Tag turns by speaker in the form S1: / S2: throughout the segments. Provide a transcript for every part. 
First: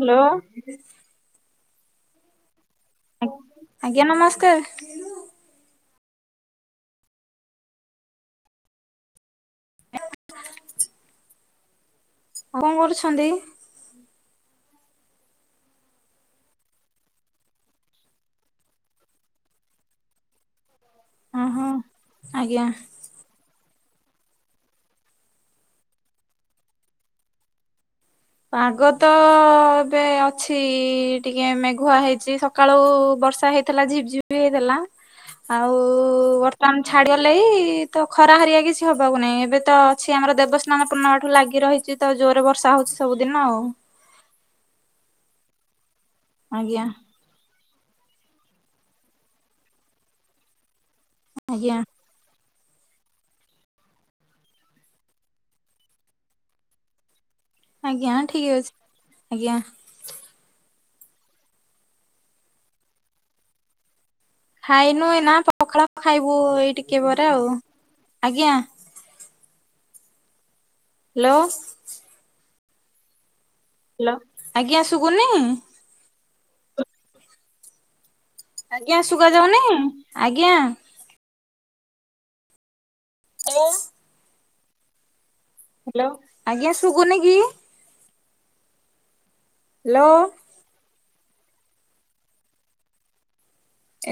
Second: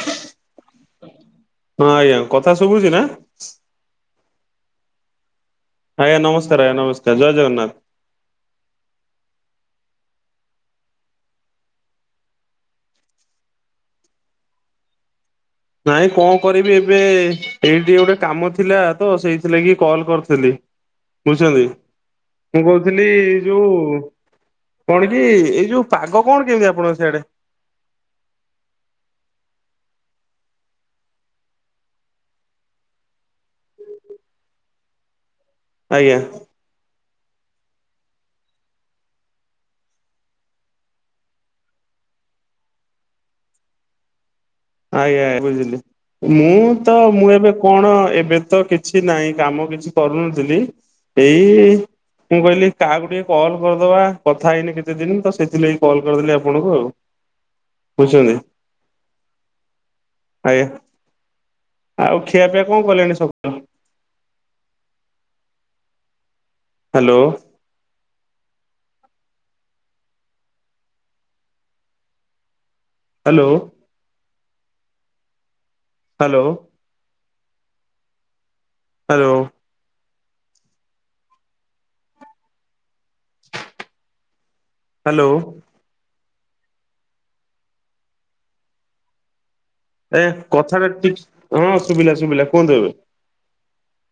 S1: Hello.
S2: ହଁ ଆଜ୍ଞା କଥା ଶୁଭୁଛି ନା
S1: ଆଜ୍ଞା ନମସ୍କାର।
S2: ଆଜ୍ଞା ନମସ୍କାର ଆଜ୍ଞା ନମସ୍କାର ଜୟ ଜଗନ୍ନାଥ।
S1: ଆଉ କଣ କରୁଛନ୍ତି?
S2: ନାଇଁ କଣ କରିବି ଏବେ ଏଇଠି ଗୋଟେ କାମ ଥିଲା ତ ସେଇଥିଲାଗି କଲ୍ କରିଥିଲି।
S1: ହୁଁ
S2: ବୁଝଛନ୍ତି ମୁଁ କହୁଥିଲି। ଯୋଉ କଣ କି ଏଇ ଯୋଉ ପାଗ କଣ କେମିତି ଆପଣଙ୍କ ସେଆଡେ?
S1: ପାଗ ତ ଏବେ ଅଛି ଟିକେ ମେଘୁଆ ହେଇଛି। ସକାଳୁ ବର୍ଷା ହେଇଥିଲା ଝିପଝିପି ହେଇଥିଲା ଆଉ।
S2: ଆଜ୍ଞା
S1: ପାଣି ଛାଡିବାଲାଗି ତ ଖରା ହରିଆ କିଛି ହବାକୁ ନାହିଁ ଏବେ ତ ଅଛି ଆମର ଦେବସ୍ନାନପୂର୍ଣ୍ଣଠୁ ଲାଗି ରହିଛି। ତ ଜୋରରେ ବର୍ଷା ହଉଛି ସବୁଦିନ ଆଉ।
S2: ଆଜ୍ଞା ବୁଝିଲି ମୁଁ
S1: ଆଜ୍ଞା
S2: ତ ମୁଁ ଏବେ। କଣ ଏବେ ତ କିଛି ନାହିଁ କାମ କିଛି କରୁନଥିଲି ଏଇ।
S1: ଆଜ୍ଞା
S2: ମୁଁ କହିଲି କାହାକୁ ଟିକେ କଲ୍ କରିଦବା କଥା ହେଇନି କେତେ ଦିନ ତ ସେଥିଲାଗି କଲ୍ କରିଦେଲି ଆପଣଙ୍କୁ ଆଉ।
S1: ଆଜ୍ଞା
S2: ବୁଝୁଛନ୍ତି
S1: ଠିକ୍ ଅଛି ଆଜ୍ଞା।
S2: ଆଜ୍ଞା ଆଉ ଖିଆପିଆ କଣ କଲେଣି ସକାଳୁ।
S1: ଖାଇନୁ ଏଇନା ପଖାଳ ଖାଇବୁ ଏଇ ଟିକେ
S2: ହ୍ୟାଲୋ
S1: ପରେ ଆଉ ଆଜ୍ଞା। ହ୍ୟାଲୋ।
S2: ହ୍ୟାଲୋ।
S1: ହ୍ୟାଲୋ ଆଜ୍ଞା ସୁଗୁନି?
S2: ହାଲୋ।
S1: ଆଜ୍ଞା,
S2: ହ୍ୟାଲୋ
S1: ଶୁଗା ଯାଉନି ଆଜ୍ଞା। [unintelligible]
S2: ହାଲୋ।
S1: ହ୍ୟାଲୋ ଆଜ୍ଞା ଶୁଗୁନି କି? ହ୍ୟାଲୋ
S2: ଏ କଥା ଟା ଟିକଶ୍ ହଁ ଶୁଭିଲା ଶୁଭିଲା କୁହନ୍ତୁ ଏବେ।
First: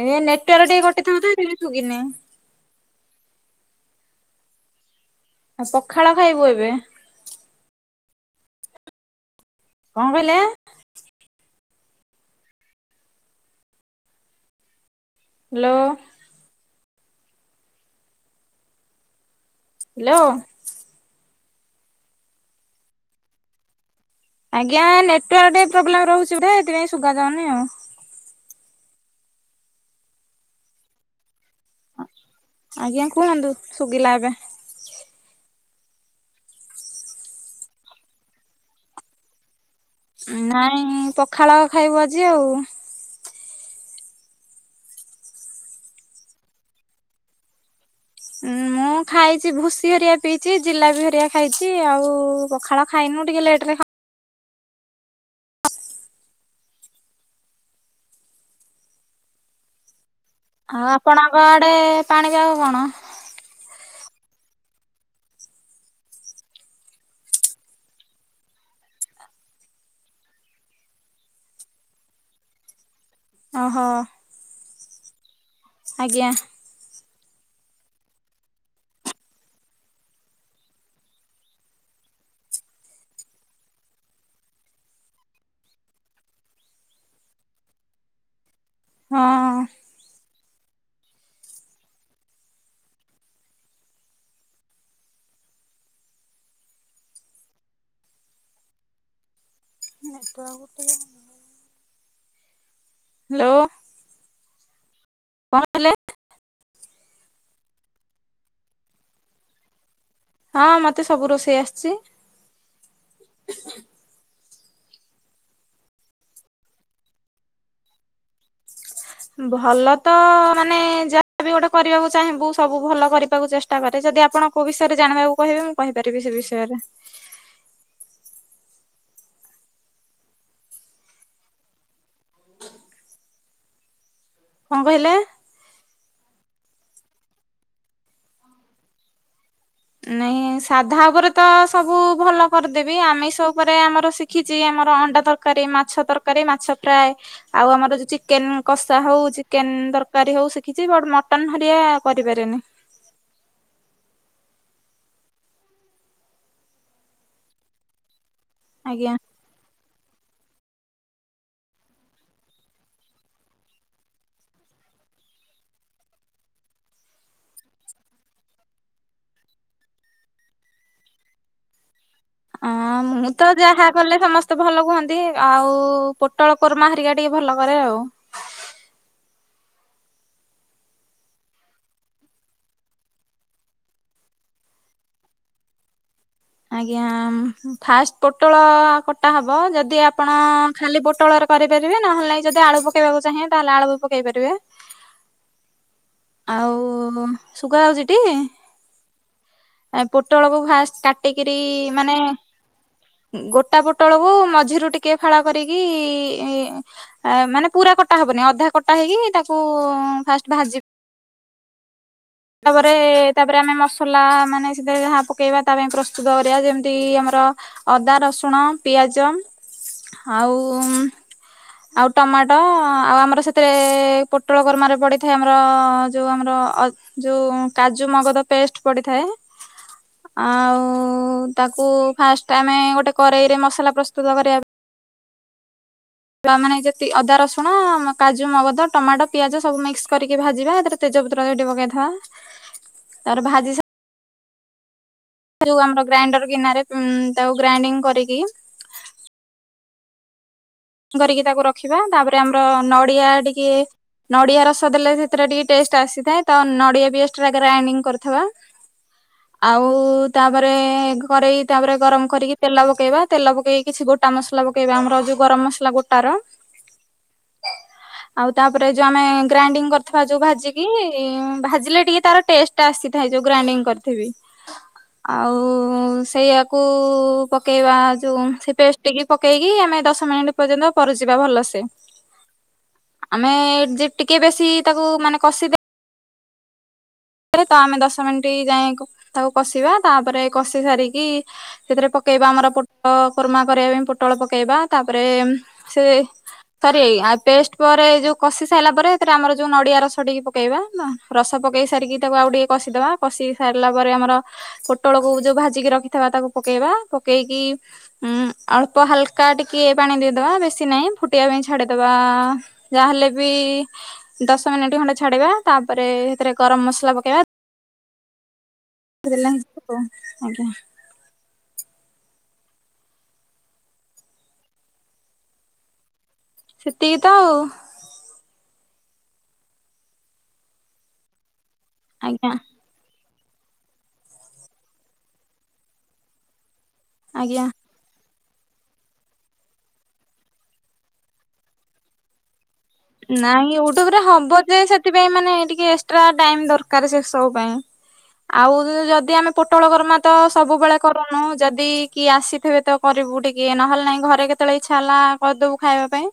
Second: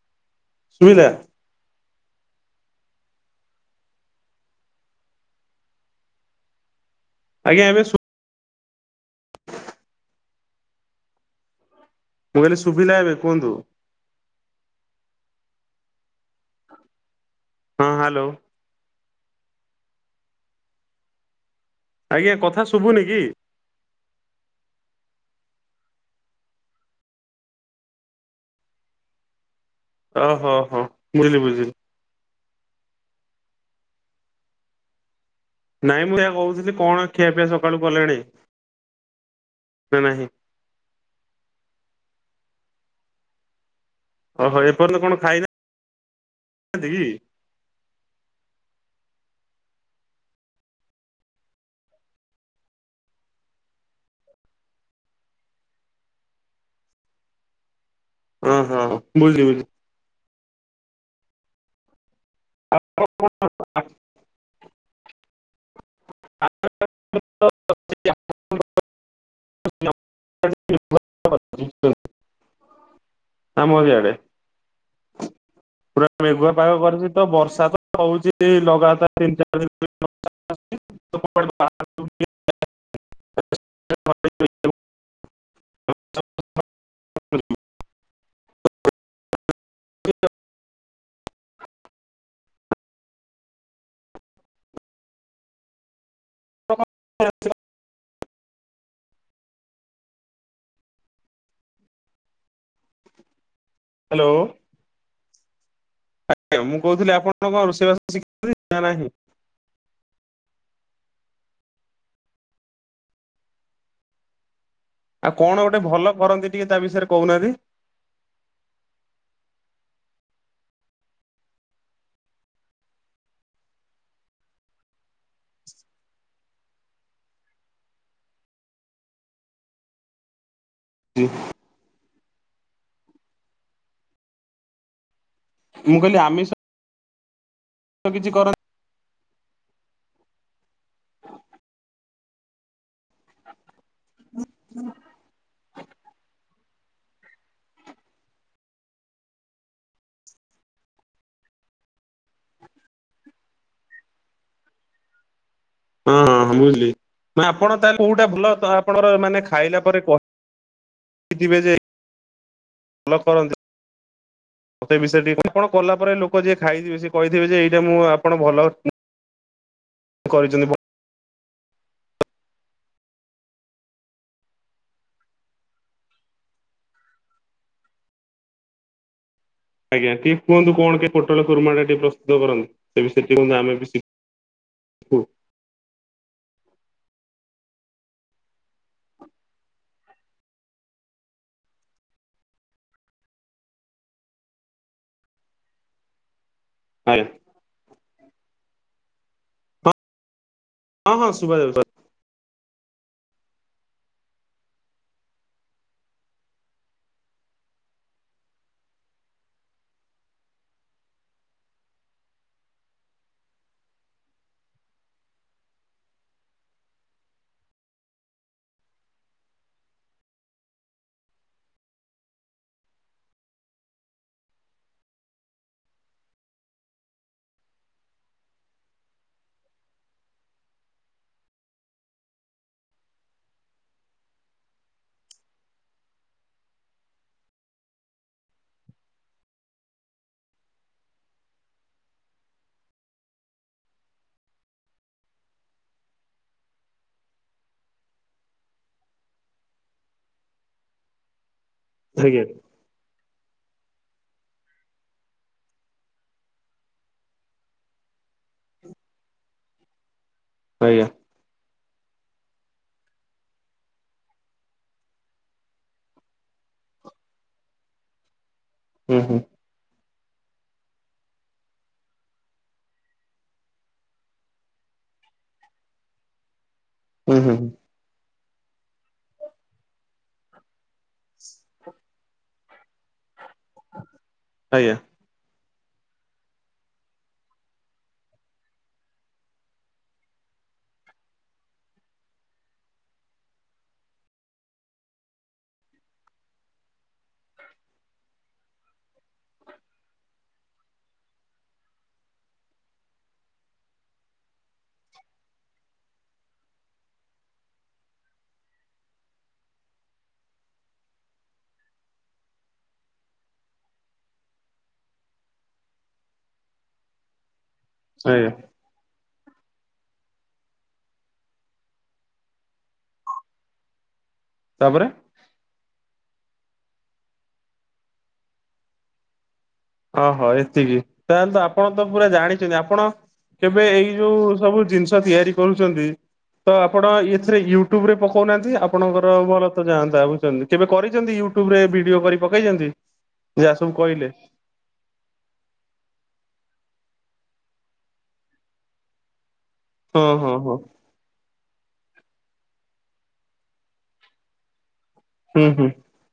S1: ଏ ନେଟୱାର୍କ ଟିକେ କଟି
S2: ଶୁଭିଲା
S1: ଥିବ ତ ସେଥ ପାଇଁ ସୁଗିନି। ପଖାଳ ଖାଇବୁ ଏବେ।
S2: ଆଜ୍ଞା, ଏବେ ଶୁ
S1: କଣ କହିଲେ?
S2: ମୁଁ କହିଲି ସୁବିଲା ଏବେ କୁହନ୍ତୁ।
S1: ହ୍ୟାଲୋ।
S2: ହଁ ହାଲୋ।
S1: ହ୍ୟାଲୋ।
S2: ଆଜ୍ଞା, କଥା ଶୁଭୁନି କି?
S1: ଆଜ୍ଞା ନେଟୱାର୍କ ଟିକେ ପ୍ରୋବ୍ଲେମ ରହୁଛି ବୋଧେ ଏଥିପାଇଁ ସୁଗା ଯାଉନି ଆଉ।
S2: ଓହୋ ହୋ ବୁଝିଲି ବୁଝିଲି।
S1: ଆଜ୍ଞା କୁହନ୍ତୁ ଶୁଗିଲା ଏବେ।
S2: ନାଇଁ ମୁଁ ଏହା କହୁଥିଲି କଣ ଖିଆ ପିଆ ସକାଳୁ କଲେଣି ନା ନାହିଁ।
S1: ନାଇଁ ପଖାଳ ଖାଇବୁ ଆଜି ଆଉ।
S2: ଓହୋ ଏପର୍ଯ୍ୟନ୍ତ କଣ ଖାଇନାହାନ୍ତି କି।
S1: ମୁଁ। ମୁଁ ଖାଇଛି ଭୁସି ହରିଆ ପିଇଛି ଜିଲାପି ହରିଆ ଖାଇଛି ଆଉ ପଖାଳ ଖାଇନୁ ଟିକେ ଲେଟରେ ଖାଉ
S2: ଓ ହୋ ବୁଝିଲି ବୁଝିଲି।
S1: ଆଉ ଆପଣଙ୍କ ଆଡେ ପାଣି ପାଗ କଣ?
S2: [unintelligible] [unintelligible] [unintelligible] [unintelligible] ଆମ
S1: ଓହୋ
S2: ବି ଆଡେ ପୁରା
S1: ଆଜ୍ଞା
S2: ମେଘୁଆ ପାାଗ କରିଛି ତ ବର୍ଷା ତ ହଉଛି ଲଗାତାର ତିନି ଚାରି ଦିନ ହେଲା [unintelligible]
S1: ହଁ।
S2: [unintelligible]
S1: [inaudible] ହାଲୋ।
S2: ହାଲୋ।
S1: କଣ ହେଲା?
S2: ଆଜ୍ଞା, ମୁଁ କହୁଥିଲି ଆପଣ କଣ ରୋଷେଇ ବାସ ଶିଖିଛନ୍ତି ନା ନାହିଁ?
S1: ହଁ, ମତେ ସବୁ ରୋଷେଇ ଆସିଛି।
S2: ଆଉ କଣ ଗୋଟେ ଭଲ କରନ୍ତି ଟିକେ ତା ବିଷୟରେ କହୁନାହାନ୍ତି।
S1: ଭଲ ତ ମାନେ ଯା ହା ବି ଗୋଟେ କରିବାକୁ ଚାହିଁବୁ ସବୁ ଭଲ କରିବାକୁ ଚେଷ୍ଟା କରେ ଯଦି ଆପଣ କୋଉ ବିଷୟରେ ଜାଣିବାକୁ କହିବେ କହିପାରିବି ସେ ବିଷୟରେ।
S2: [unintelligible]
S1: କଣ କହିଲେ?
S2: ମୁଁ କହିଲି ଆମିଷ ତ କିଛି କର
S1: ନାଇଁ ସାଧା ଉପରେ ତ ସବୁ ଭଲ କରିଦେବି। ଆମିଷ ଉପରେ ଆମର ଶିଖିଛି ଆମର ଅଣ୍ଡା ତରକାରୀ, ମାଛ ତରକାରୀ, ମାଛ ଫ୍ରାଏ। ଆଉ ଆମର ଯଉ ଚିକେନ କଷା ହଉ ଚିକେନ ତରକାରୀ ହଉ ଶିଖିଛି ବଟ ମଟନ ହରିଆ କରିପାରେନି।
S2: ହଁ ହଁ ହଁ ବୁଝିଲି। ଆପଣ ତାହେଲେ କୋଉଟା ଭଲ
S1: ଆଜ୍ଞା।
S2: ଆପଣର ମାନେ ଖାଇଲା ପରେ କ ଥିବେ ଯେ ଭଲ କରନ୍ତି। ମୋ ସେ ବିଷୟ ଟିକେ କଣ କଲା ପରେ ଲୋକ ଯିଏ ଖାଇଥିବେ ସେ କହିଥିବେ ଯେ ଏଇଟା ମୁଁ ଆପଣ ଭଲ କରିଛନ୍ତି ଭ
S1: ଅଁ ମୁଁ ତ ଯାହା କଲେ ସମସ୍ତେ ଭଲ କୁହନ୍ତି। ଆଉ ପୋଟଳ କୋରମା ହରିକା ଟିକେ ଭଲ କରେ ଆଉ।
S2: ଆଜ୍ଞା ଟିକେ କୁହନ୍ତୁ କଣ ପୋଟଳ କୁର୍ମା ଟିକେ ପ୍ରସ୍ତୁତ କରନ୍ତି। ସେ ବିଷୟ ଟିକେ ମୁଁ ଜାଣଲେ ଆମେ ବି ଶିଖୁ।
S1: ଆଜ୍ଞା ଫାଷ୍ଟ ପୋଟଳ କଟା ହବ ଯଦି ଆପଣ ଖାଲି ପୋଟଳରେ କରିପାରିବେ ନହେଲେ ଯଦି ଆଳୁ ପକେଇବାକୁ ଚାହିଁବେ ତାହେଲେ ଆଳୁ ବି ପକେଇ ପାରିବେ।
S2: ଆଜ୍ଞା
S1: ଆଉ ଶୁଗା ହଉଛି ଟି? ଏ ପୋଟଳକୁ ଫାଷ୍ଟ
S2: ହଁ ହଁ ହଁ
S1: କାଟିକରି
S2: ଶୁଭାଯାଉଛି
S1: ମାନେ ଗୋଟା ପୋଟଳକୁ ମଝିରୁ ଟିକେ ଫାଳ କରିକି ଇ ମାନେ ପୁରା କଟା ହବନି ଅଧା କଟା ହେଇକି ତାକୁ ଫାଷ୍ଟ ଭାଜି ତାପରେ ତାପରେ ଆମେ ମସଲା ମାନେ ସେଥିରେ ଯାହା ପକେଇବା ତା ପାଇଁ ପ୍ରସ୍ତୁତ କରିବା ଯେମିତି ଆମର ଅଦା, ରସୁଣ, ପିଆଜ ଆଉ ଆଉ ଟମାଟ ଆଉ ଆମର ସେଥିରେ ପୋଟଳ କୁରମାରେ ପଡି଼ଥାଏ ଆମର ଯୋଉ ଆମର ଯୋଉ କାଜୁ ମଗଦ ପେଷ୍ଟ ପଡି଼ଥାଏ। ଆଉ ତାକୁ ଫାଷ୍ଟ ଆମେ ଗୋଟେ କରେଇରେ ମସଲା ପ୍ରସ୍ତୁତ କରିବା। ମାନେ ଯଦି ଅଦା ରସୁଣ କାଜୁ ମଗଦ ଟମାଟୋ ପିଆଜ ସବୁ ମିକ୍ସ କରିକି ଭାଜିବା ତେଜପତ୍ର କାଟି ପକେଇ ଥିବା। ତାପରେ ଭାଜିସାରଲା ଯଉ ଆମର ଗ୍ରାଇଣ୍ଡର ଗିନାରେ ତାକୁ ଗ୍ରାଇଡିଙ୍ଗ କରିକି କରିକି ତାକୁ ରଖିବା ତାପରେ
S2: ଆଜ୍ଞା
S1: ଆମର ନଡ଼ିଆ ଟିକେ ନଡ଼ିଆ ରସ ଦେଲେ ସେଥିରେ ଟିକେ ଟେଷ୍ଟ ଆସିଥାଏ ତ ନଡ଼ିଆ ବି ଏକ୍ସଟ୍ରା ଗ୍ରାଇଣ୍ଡିଙ୍ଗ କରିଥିବା। ଆଉ ତାପରେ
S2: ଆଜ୍ଞା
S1: କରେଇ ତାପରେ ଗରମ କରିକି ତେଲ ପକେଇବା। ତେଲ ପକେଇକି କିଛି ଗୋଟା ମସଲା ପକେଇବା ଆମର ଯୋଉ ଗରମ ମସ ମସଲା ଗୋଟାର। ଆଉ ତାପରେ
S2: ହୁଁ
S1: ଆମେ
S2: ହୁଁ
S1: ଯୋଉ ଗ୍ରାଇଣ୍ଡିଙ୍ଗ କରି ଥିବା ଯୋଉ ଭାଜିକି ଭାଜିଲେ ଟିକେ ତାର ଟେଷ୍ଟ ଟା ଆସିଥାଏ ଯୋଉ ଗ୍ରାଇଣ୍ଡିଙ୍ଗ କରିଥିବେ। ଆଉ ସେଇଆକୁ
S2: ହୁଁ ହୁଁ
S1: ପକେଇବା ଯୋଉ ସେ ପେଷ୍ଟ କୁଟିକି ପକେଇକି ଆମେ ଦଶ ମିନିଟ୍ ପରଦିନ ପରସିବା ଭଲ ସେ। ଆମେ ଟ୍ରିପ୍ ଟିକେ ବେଶି
S2: ଆଜ୍ଞା
S1: ତାକୁ ମାନେ କଷି ଦେ ତ ଆମେ ଦଶ ମିଣ୍ଟି ଯାଏଁ ତାକୁ କଷିବା ତାପରେ କଷି ସାରିକି ସେଥିରେ ପକେଇବା ଆମର ପୋଟଳ କୋର୍ମା କରିବା ପାଇଁ ପୋଟଳ ପକେଇବା। ତାପରେ ସେ ସରି ଆଉ ପେଷ୍ଟ ପରେ ଯୋଉ କଷି ସାରିଲା ପରେ ଏଥିରେ ଆମର ଯୋଉ ନଡି଼ଆ ରସ ଟିକେ ପକେଇବା। ରସ ପକେଇ ସାରିକି ତାକୁ ଆଉ ଟିକେ କଷିଦବା କଷି ସାରିଲା ପରେ ଆମର ପୋଟଳକୁ ଯୋଉ ଭାଜିକି ରଖିବା ତାକୁ ପକେଇବା। ପକେଇକି ଉଁ ଅଳ୍ପ ହାଲକା ଟିକେ ପାଣି ଦେଇଦବା ବେଶୀ ନାହିଁ ଫୁଟିବା ପାଇଁ ଛାଡି଼ଦବା। ଯାହାହେଲେ ବି ଦଶ ମିନିଟ୍ ଖଣ୍ଡେ ଛାଡ଼ିବା ତାପରେ ସେଥିରେ ଗରମ ମସଲା ପକେଇବା।
S2: ଆଜ୍ଞା।
S1: [unintelligible] ଆଜ୍ଞା।
S2: ତାପରେ
S1: ସେତିକି ତ ଆଉ।
S2: ଓହୋ ଏତିକି ତାହେଲେ ତ ଆପଣ ତ ପୁରା
S1: ଆଜ୍ଞା
S2: ଜାଣିଛନ୍ତି ଆପଣ କେବେ ଏଇ ଯୋଉ ସବୁ ଜିନିଷ ତିଆରି କରୁଛନ୍ତି ତ ଆପଣ ଏଥିରେ
S1: ଆଜ୍ଞା
S2: ୟୁ ୟୁଟ୍ୟୁବ ରେ ପକଉନାହାନ୍ତି ଆପଣଙ୍କର ଭଲ ତ ଯାଆନ୍ତା ବୁଝୁଛନ୍ତି। କେବେ କରିଛନ୍ତି ୟୁଟ୍ୟୁବ ରେ ଭିଡିଓ କରି ପକେଇଛନ୍ତି? ଯାହା
S1: ନାଇଁ
S2: ସବୁ
S1: ୟୁଟ୍ୟୁବ ରେ
S2: କହିଲେ
S1: ହବ ଯେ ସେଥିପାଇଁ ମାନେ ଟିକେ ଏକ୍ସଟ୍ରା ଟାଇମ୍ ଦରକାର ସେ ସବୁ ପାଇଁ। ଆଉ ଯଦି ଆମେ ପୋଟଳ ଗରମା
S2: ହଁ
S1: ତ
S2: ହଁ ହଁ
S1: ସବୁବେଳେ କରୁନୁ, ଯଦି କିଏ ଆସିଥିବେ ତ କରିବୁ ଟିକେ ନହେଲେ ନାଇଁ ଘରେ କେତେବେଳେ ଇଚ୍ଛା ହେଲା
S2: ହୁଁ
S1: କରିଦବୁ
S2: ହୁଁ
S1: ଖାଇବା ପାଇଁ।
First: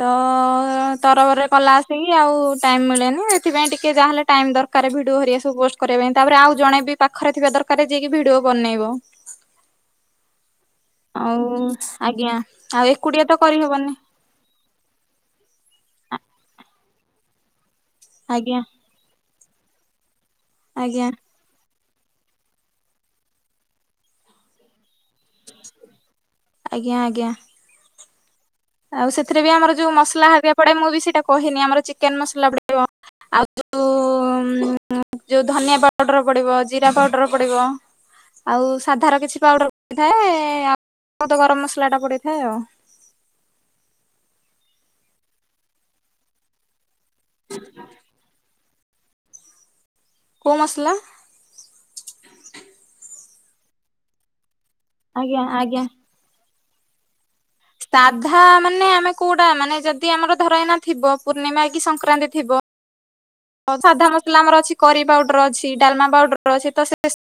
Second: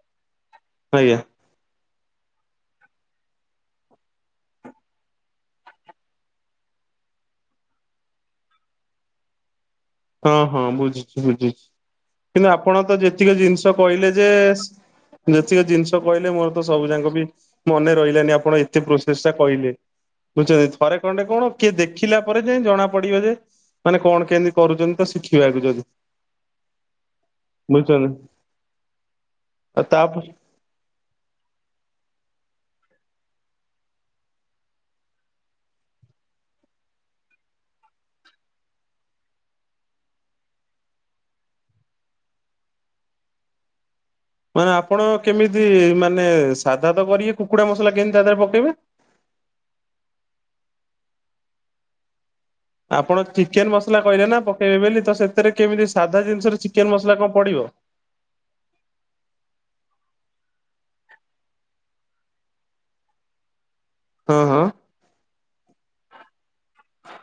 S1: ତ
S2: ଆଜ୍ଞା
S1: ତରବରରେ କଲା ସେ ଆଉ ଟାଇମ୍ ମିଳେନି। ଏଥିପାଇଁ ଟିକେ ଯାହେଲେ ଟାଇମ୍ ଦରକାର ଭିଡ଼ିଓ ହରିହା ସବୁ ପୋଷ୍ଟ କରିବା ପାଇଁ। ତାପରେ ଆଉ ଜଣେ ବି ପାଖରେ ଥିବା ଦରକାର ଯିଏକି ଭିଡିଓ ବନେଇବ।
S2: ହଁ ହଁ ବୁଝୁଛି
S1: ଆଉ
S2: ବୁଝୁଛି।
S1: ଆଜ୍ଞା
S2: କିନ୍ତୁ ଆପଣ
S1: ଆଉ
S2: ତ
S1: ଏକୁଟିଆ
S2: ଯେତିକି ଜିନିଷ
S1: କରିହବନି
S2: କହିଲେ ଯେ ଯେତିକ ଜିନିଷ କହିଲେ ମୋର ତ ସବୁ ଯାକ ବି ମନେ ରହିଲାନି, ଆପଣ
S1: ଆଜ୍ଞା
S2: ଏତେ ପ୍ର ସେସ୍ ଟା କହିଲେ। ବୁଝଛନ୍ତି ଥରେ
S1: ଆଜ୍ଞା
S2: କଣ୍ଟା କଣ କିଏ ଦେଖିଲା ପରେ ଯାଏଁ ଜଣା ପଡିବ ଯେ ମାନେ କଣ କେମିତି କରୁଛନ୍ତି ତ ଶିଖିବାକୁୁ ଯଦି।
S1: ଆଜ୍ଞା ଆଜ୍ଞା।
S2: ବୁଝୁଛନ୍ତି।
S1: ଆଉ ସେଥିରେ ବି ଆମର
S2: ଆଉ
S1: ଯୋଉ ମସଲା
S2: ତାପରେ
S1: ହେରିକା ପଡେ ମୁଁ ବି ସେଇଟା କହିନି ଆମର ଚିକେନ ମସଲା ପଡ଼ିବ। ଆଉ ଯୋଉ ଯୋଉ ଧନିଆ ପାଉଡର ପଡିବ ଜିରା ପାଉଡର ପଡିବ। ଆଉ ସାଧାର କିଛି ପାଉଡ଼ର ପଡ଼ିଥାଏ, ଆଉ ତ ଗରମ ମସଲାଟା ପଡ଼ିଥାଏ ଆଉ।
S2: ମାନେ ଆପଣ କେମିତି ମାନେ ସାଧା ତ କରିବେ କୁକୁଡା ମସଲା କେମିତି ତା ଦେହରେ ପକେଇବେ।
S1: କୋଉ ମସଲା?
S2: ଆପଣ ଚିକେନ ମସଲା କହିଲେ ନା ପକେଇବେ ବୋଲି ତ
S1: ଆଜ୍ଞା
S2: ସେଥିରେ
S1: ଆଜ୍ଞା।
S2: କେମିତି ସାଧା ଜିନିଷରେ ଚିକେନ ମସଲା କଣ ପଡିବ।
S1: ସାଧା ମାନେ ଆମେ କୋଉଟା ମାନେ ଯଦି ଆମର ଧରା ଏଇନା ଥିବ ପୂର୍ଣ୍ଣିମା କି ସଂକ୍ରାନ୍ତି ଥିବ। ତ ସାଧା
S2: ହଁ
S1: ମସଲା ଆମର
S2: ହଁ
S1: ଅଛି କରି ପାଉଡର ଅଛି ଡାଲମା ପାଉଡର ଅଛି ତ ସେ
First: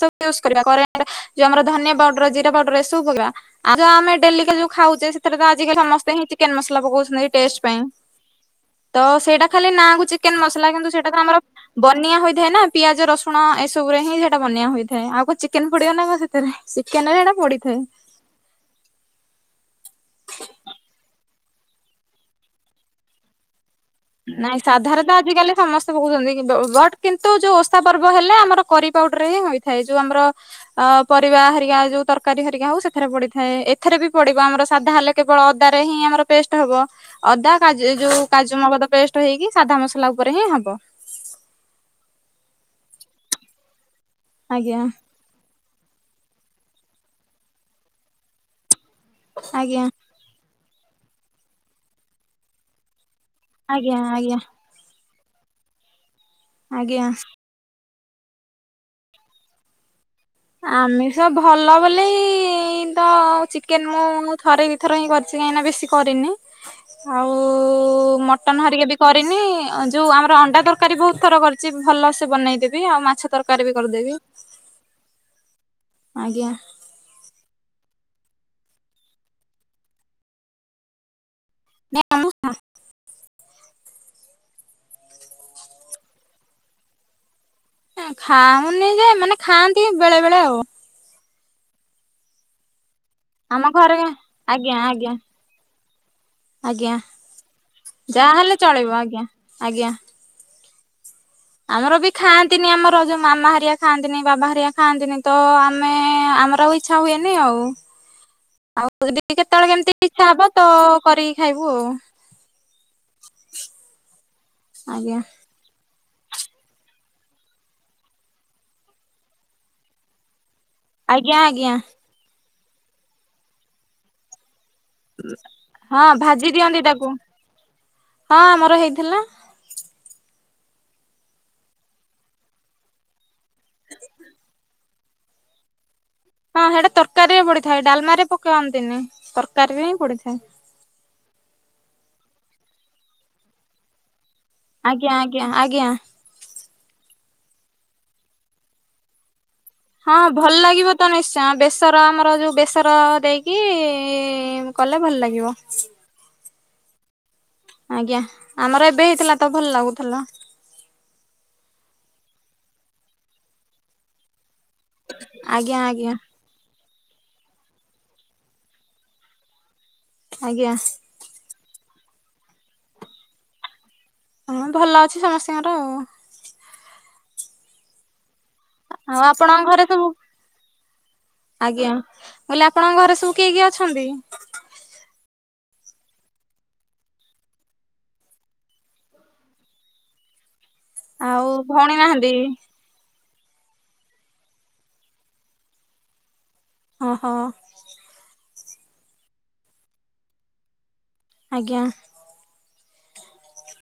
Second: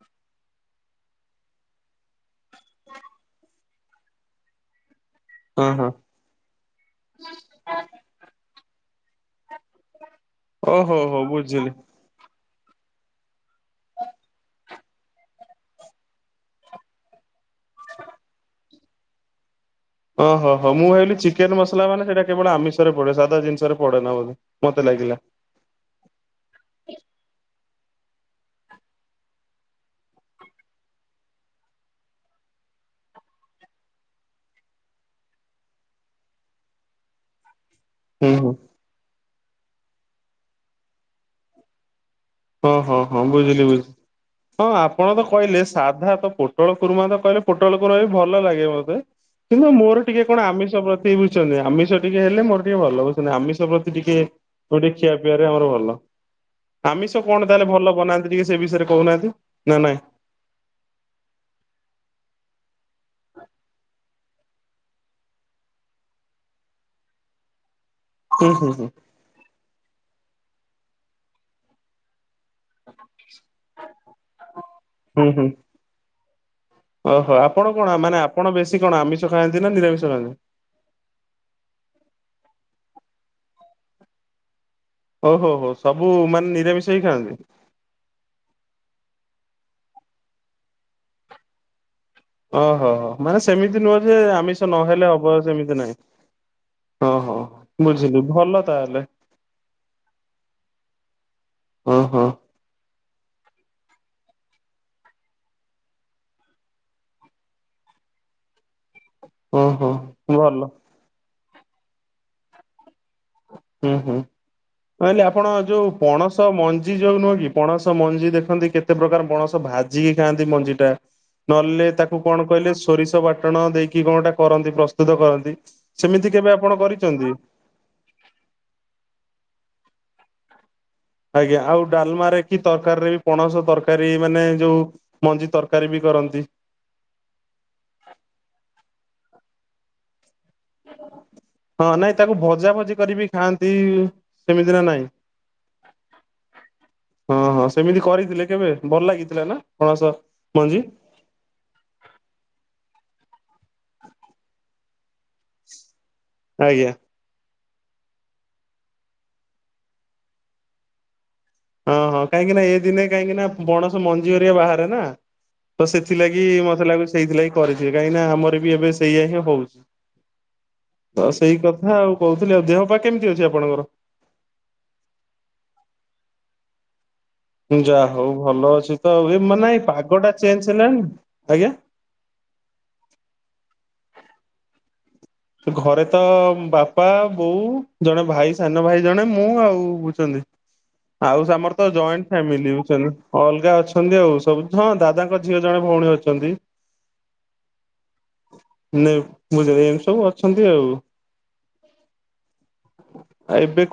S1: ସବୁ ୟୂଜ କରିବା। [unintelligible] ଯୋଉ ଆମର ଧନିଆ ପାଉଡର, ଜିରା ପାଉଡର ଏସବୁ ପକେଇବା। ଆଉ ଯୋଉ ଆମେ ଡେଲି କା ଯୋଉ ଖାଉଛେ ସେଥିରେ ତ
S2: ହଁ
S1: ଆଜିକାଲି
S2: ହଁ
S1: ସମସ୍ତେ ହିଁ ଚିକେନ ମସଲା ପକଉଛନ୍ତି ଟେଷ୍ଟ ପାଇଁ। ତ ସେଇଟା ଖାଲି ନା କୁ ଚିକେନ ମସଲା କିନ୍ତୁ
S2: ଓହୋ
S1: ସେଟା ତ
S2: ହୋ
S1: ଆମର
S2: ବୁଝିଲି।
S1: ବ୍ ବନିଆ ହୋଇଥାଏ ନା ପିଆଜ ରସୁଣ ଏସବୁରେ ହିଁ ସେଇଟା ବନ୍ୟା ହୋଇଥାଏ। ଆଉ କଣ ଚିକେନ ପଡିବ ନା କଣ ସେଥିରେ? ଚିକେନ ରେ ଏଟା ପଡିଥାଏ।
S2: ହ ଓହୋ ହୋ ମୁଁ ଭାବିଲି ଚିକେନ ମସଲା ମାନେ ସେଇଟା କେବଳ ଆମିଷରେ ପଡେ ସାଧା ଜିନିଷରେ ପଡେ ନା ବୋଧେ।
S1: ନାଇଁ
S2: ମତେ
S1: ସାଧାରେ ତ
S2: ଲାଗିଲା
S1: ଆଜିକାଲି ସମସ୍ତେ କହୁଛନ୍ତି ବଟ୍ କିନ୍ତୁ ଯୋଉ ଓଷା ପର୍ବ ହେଲେ ଆମର କରି ପାଉଡ଼ରେ ହିଁ ହୋଇଥାଏ। ଯୋଉ ଆମର ଅ ପରିବା ହେରିକା ଯୋଉ ତରକାରୀ ହେରିକା ହଉ ସେଥିରେ ପଡିଥାଏ ଏଥିରେ ବି ପଡିବ ଆମର ସାଧା ହେଲେ। କେବଳ ଅଦା ରେ ହିଁ ଆମର ପେଷ୍ଟ ହବ। ଅଦା, କାଜୁ ଏ ଯୋଉ
S2: ହୁଁ ହୁଁ
S1: କାଜ, ମଗଜ ପେଷ୍ଟ ହେଇକି ସାଧା ମସଲା ଉପରେ ହିଁ ହବ।
S2: ହଁ ହଁ ହଁ ବୁଝିଲି ବୁଝିଲି ହଁ
S1: ଆଜ୍ଞା
S2: ଆପଣ ତ କହିଲେ ସାଧା ତ ପୋଟଳ କୁରୁମା ତ କହିଲେ ପୋଟଳ କୁରୁମା ବି ଭଲ ଲାଗେ ମତେ କିନ୍ତୁ
S1: ଆଜ୍ଞା
S2: ମୋର ଟିକେ କଣ ଆମିଷ ପ୍ରତି ବୁଝୁଚନ୍ତି ଆମିଷ ଟିକେ ହେଲେ ମୋର ଟିକେ ଭଲ ବୁଝୁଚନ୍ତି ଆମିଷ ପ୍ରତି
S1: ଆଜ୍ଞା
S2: ଟିକେ
S1: ଆଜ୍ଞା
S2: ଗୋଟେ ଖିଆ ପିଆରେ ଆମର ଭଲ ଆମି
S1: ଆଜ୍ଞା
S2: କଣ ତାହେଲେ ଭଲ ବନାନ୍ତି ଟିକେ ସେ ବିଷୟରେ କହୁନାହାନ୍ତି ନା ନାଇଁ?
S1: ଆମିଷ ଭଲ ବୋଲି ତ ଚିକେନ ମୁଁ ଥରେ ଦି ଥର ହିଁ କରିଚି ନହେନେ ବେଶୀ କରିନି ଆଉ
S2: ହୁଁ
S1: ମଟନ
S2: ହୁଁ ହୁଁ
S1: ହରିକା ବି କ ରିନି ଯୋଉ ଆମର ଅଣ୍ଡା ତରକାରୀ ବହୁତ୍ ଥର କରିଚି ଭଲସେ ବନେଇଦେ ବି ଆଉ ମାଛ ତରକାରୀ ବି କରିଦେବି।
S2: ହୁଁ ହୁଁ।
S1: ଆଜ୍ଞା।
S2: ଓହୋ ଆପଣ କଣ ମାନେ ଆପଣ ବେଶୀ କଣ ଆମିଷ ଖାଆନ୍ତି ନା ନିରାମିଷ ଖାଆନ୍ତି?
S1: ନା [unintelligible]
S2: ଓହୋ ହୋ ସବୁ ମାନେ ନିରାମିଷ ହିଁ ଖାଆନ୍ତି।
S1: ଖାଉନି ଯେ ମାନେ ଖାଆନ୍ତି ବେଳେ ବେଳେ ଆଉ।
S2: ଓହୋ ହୋ ମାନେ
S1: ଆମ
S2: ସେମିତି ନୁହଁ
S1: ଘରେ
S2: ଯେ ଆମିଷ
S1: ଆଜ୍ଞା
S2: ନହେଲେ
S1: ଆଜ୍ଞା
S2: ହବ ସେମିତି ନାହିଁ।
S1: ଆଜ୍ଞା
S2: ଅହ ବୁଝିଲି
S1: ଯାହା ହେଲେ
S2: ଭଲ
S1: ଚଳିବ
S2: ତାହେଲେ।
S1: ଆଜ୍ଞା ଆଜ୍ଞା। ଆମର ବି
S2: ଓହୋ।
S1: ଖାଆ ନି ଆମର ଯୋଉ ମାମା ହାରିକା ଖାଆନ୍ତିନି ବାବା ହାରିଆ ଖାଆନ୍ତିନି ତ ଆମେ ଆମର ଆଉ ଇଛା ହୁଏନି ଆଉ। [inaudible] ଆଉ ଯଦି
S2: ଓ
S1: କେତେବେଳେ
S2: ହୋ
S1: କେମିତି ଇଚ୍ଛା ହବ ତ
S2: ଭଲ
S1: କରିକି ଖାଇବୁ ଆଉ।
S2: ହୁଁ ହୁଁ
S1: ଆଜ୍ଞା
S2: କହିଲେ ଆପଣ ଯୋଉ ପଣସ ମଞ୍ଜି ଯୋଉ ନୁହେଁ କି ପଣସ ମଞ୍ଜି ଦେଖନ୍ତି କେତେ ପ୍ରକାର ପଣସ ଭାଜିକି ଖାଆନ୍ତି ମଞ୍ଜି ଟା
S1: ଆଜ୍ଞା ଆଜ୍ଞା।
S2: ନହେଲେ ତାକୁ କଣ କହିଲେ ସୋରିଷ ବାଟଣ ଦେଇକି କଣ ଗୋଟେ କରନ୍ତି ପ୍ର ସ୍ତୁତ କରନ୍ତି
S1: ହଁ
S2: ସେମିତି
S1: ଭାଜି
S2: କେବେ ଆପଣ
S1: ଦିଅନ୍ତି ତାକୁ
S2: କରିଚନ୍ତି?
S1: ହଁ ଆମର ହେଇଥିଲା।
S2: ଆଜ୍ଞା ଆଉ ଡାଲ୍ମାରେ କି ତରକାରୀରେ ବି ପଣସ ତରକାରୀ ମାନେ ଯୋଉ ମଞ୍ଜି ତରକାରୀ ବି କରନ୍ତି।
S1: ହଁ ହେଟା ତରକାରୀ ରେ ପଡିଥାଏ ଡାଲମା ରେ ପକେଇନ୍ତିନି ତରକାରୀରେ ହିଁ ପଡିଥାଏ।
S2: ହଁ ନାଇଁ ତାକୁ ଭଜା ଭଜି କରିକି ଖାଆନ୍ତି। ସେମିତି ନା ନାଇଁ?
S1: ଆଜ୍ଞା ଆଜ୍ଞା ଆଜ୍ଞା।
S2: ହଁ ହଁ ସେମିତି କରିଥିଲେ କେବେ ଭଲ ଲାଗିଥିଲା ନା? ପଣସ
S1: ହଁ ହଁ ଭଲ
S2: ମଞ୍ଜି
S1: ଲାଗିବ ତ ନିଶ୍ଚି ତ ବେସର ଆମର ଯଉ ବେସର ଦେଇକି କଲେ ଭଲ ଲାଗିବ।
S2: ଆଜ୍ଞା।
S1: ଆଜ୍ଞା ଆମର ଏବେ ହେଇଥିଲା ତ ଭଲ ଲାଗୁଥିଲା।
S2: ହଁ ହଁ କାହିଁକି ନା ଏ ଦିନେ କାହିଁକି ନା ପଣସ ମଞ୍ଜି ହରିକା ବାହାରେ ନା
S1: ଆଜ୍ଞା
S2: ତ
S1: ଆଜ୍ଞା
S2: ସେଥିଲାଗି। ଗି ମତେ ଲାଗୁଚି ସେଇଥିଲାଗି କରିଥିବେ କାହିଁକି ନା ଆମର ବି ଏବେ ସେଇୟା ହିଁ ହଉଚି।
S1: ଆଜ୍ଞା।
S2: ତ ସେଇ କଥା ଆଉ କହୁଥିଲି ଆଉ ଦେହ ପା କେମିତି ଅଛି ଆପଣଙ୍କର?
S1: ହଁ ଭଲ ଅଛି ସମସ୍ତିଙ୍କର ଆଉ।
S2: ଯାହା ହଉ ଭଲ ଅଛି ତ
S1: ଆଉ
S2: ଏ
S1: ଆପଣଙ୍କ
S2: ମାନେ
S1: ଘରେ ସବୁ
S2: ପାଗ ଟା ଚେଞ୍ଜ ହେଲାଣି
S1: ଆଜ୍ଞା ବୋଇିଲେ ଆପଣଙ୍କ ଘରେ ସବୁ କିଏ କିଏ ଅଛନ୍ତି?
S2: ଘରେ ତ ବାପା ବୋଉ ଜଣେ ଭାଇ ସାନ ଭାଇ ଜଣେ ମୁଁ ଆଉ ବୁଛନ୍ତି। ଆଉ ଆମର ତ
S1: ଭଉଣୀ
S2: ଜଏଣ୍ଟ
S1: ନାହାନ୍ତି
S2: ଫ୍ୟାମିଲି ବୁଛନ୍ତି। ଅଲଗା ଅଛନ୍ତି ଆଉ ସବୁ ହଁ ଦାଦାଙ୍କ ଝିଅ ଜଣେ ଭଉଣୀ ଅଛନ୍ତି।
S1: ହଁ ହଁ।
S2: ନାଇଁ ମୁଁ ଜ ଏମତି ସବୁ ଅଛନ୍ତି ଆଉ।
S1: ଆଜ୍ଞା।
S2: ଆଉ ଏବେ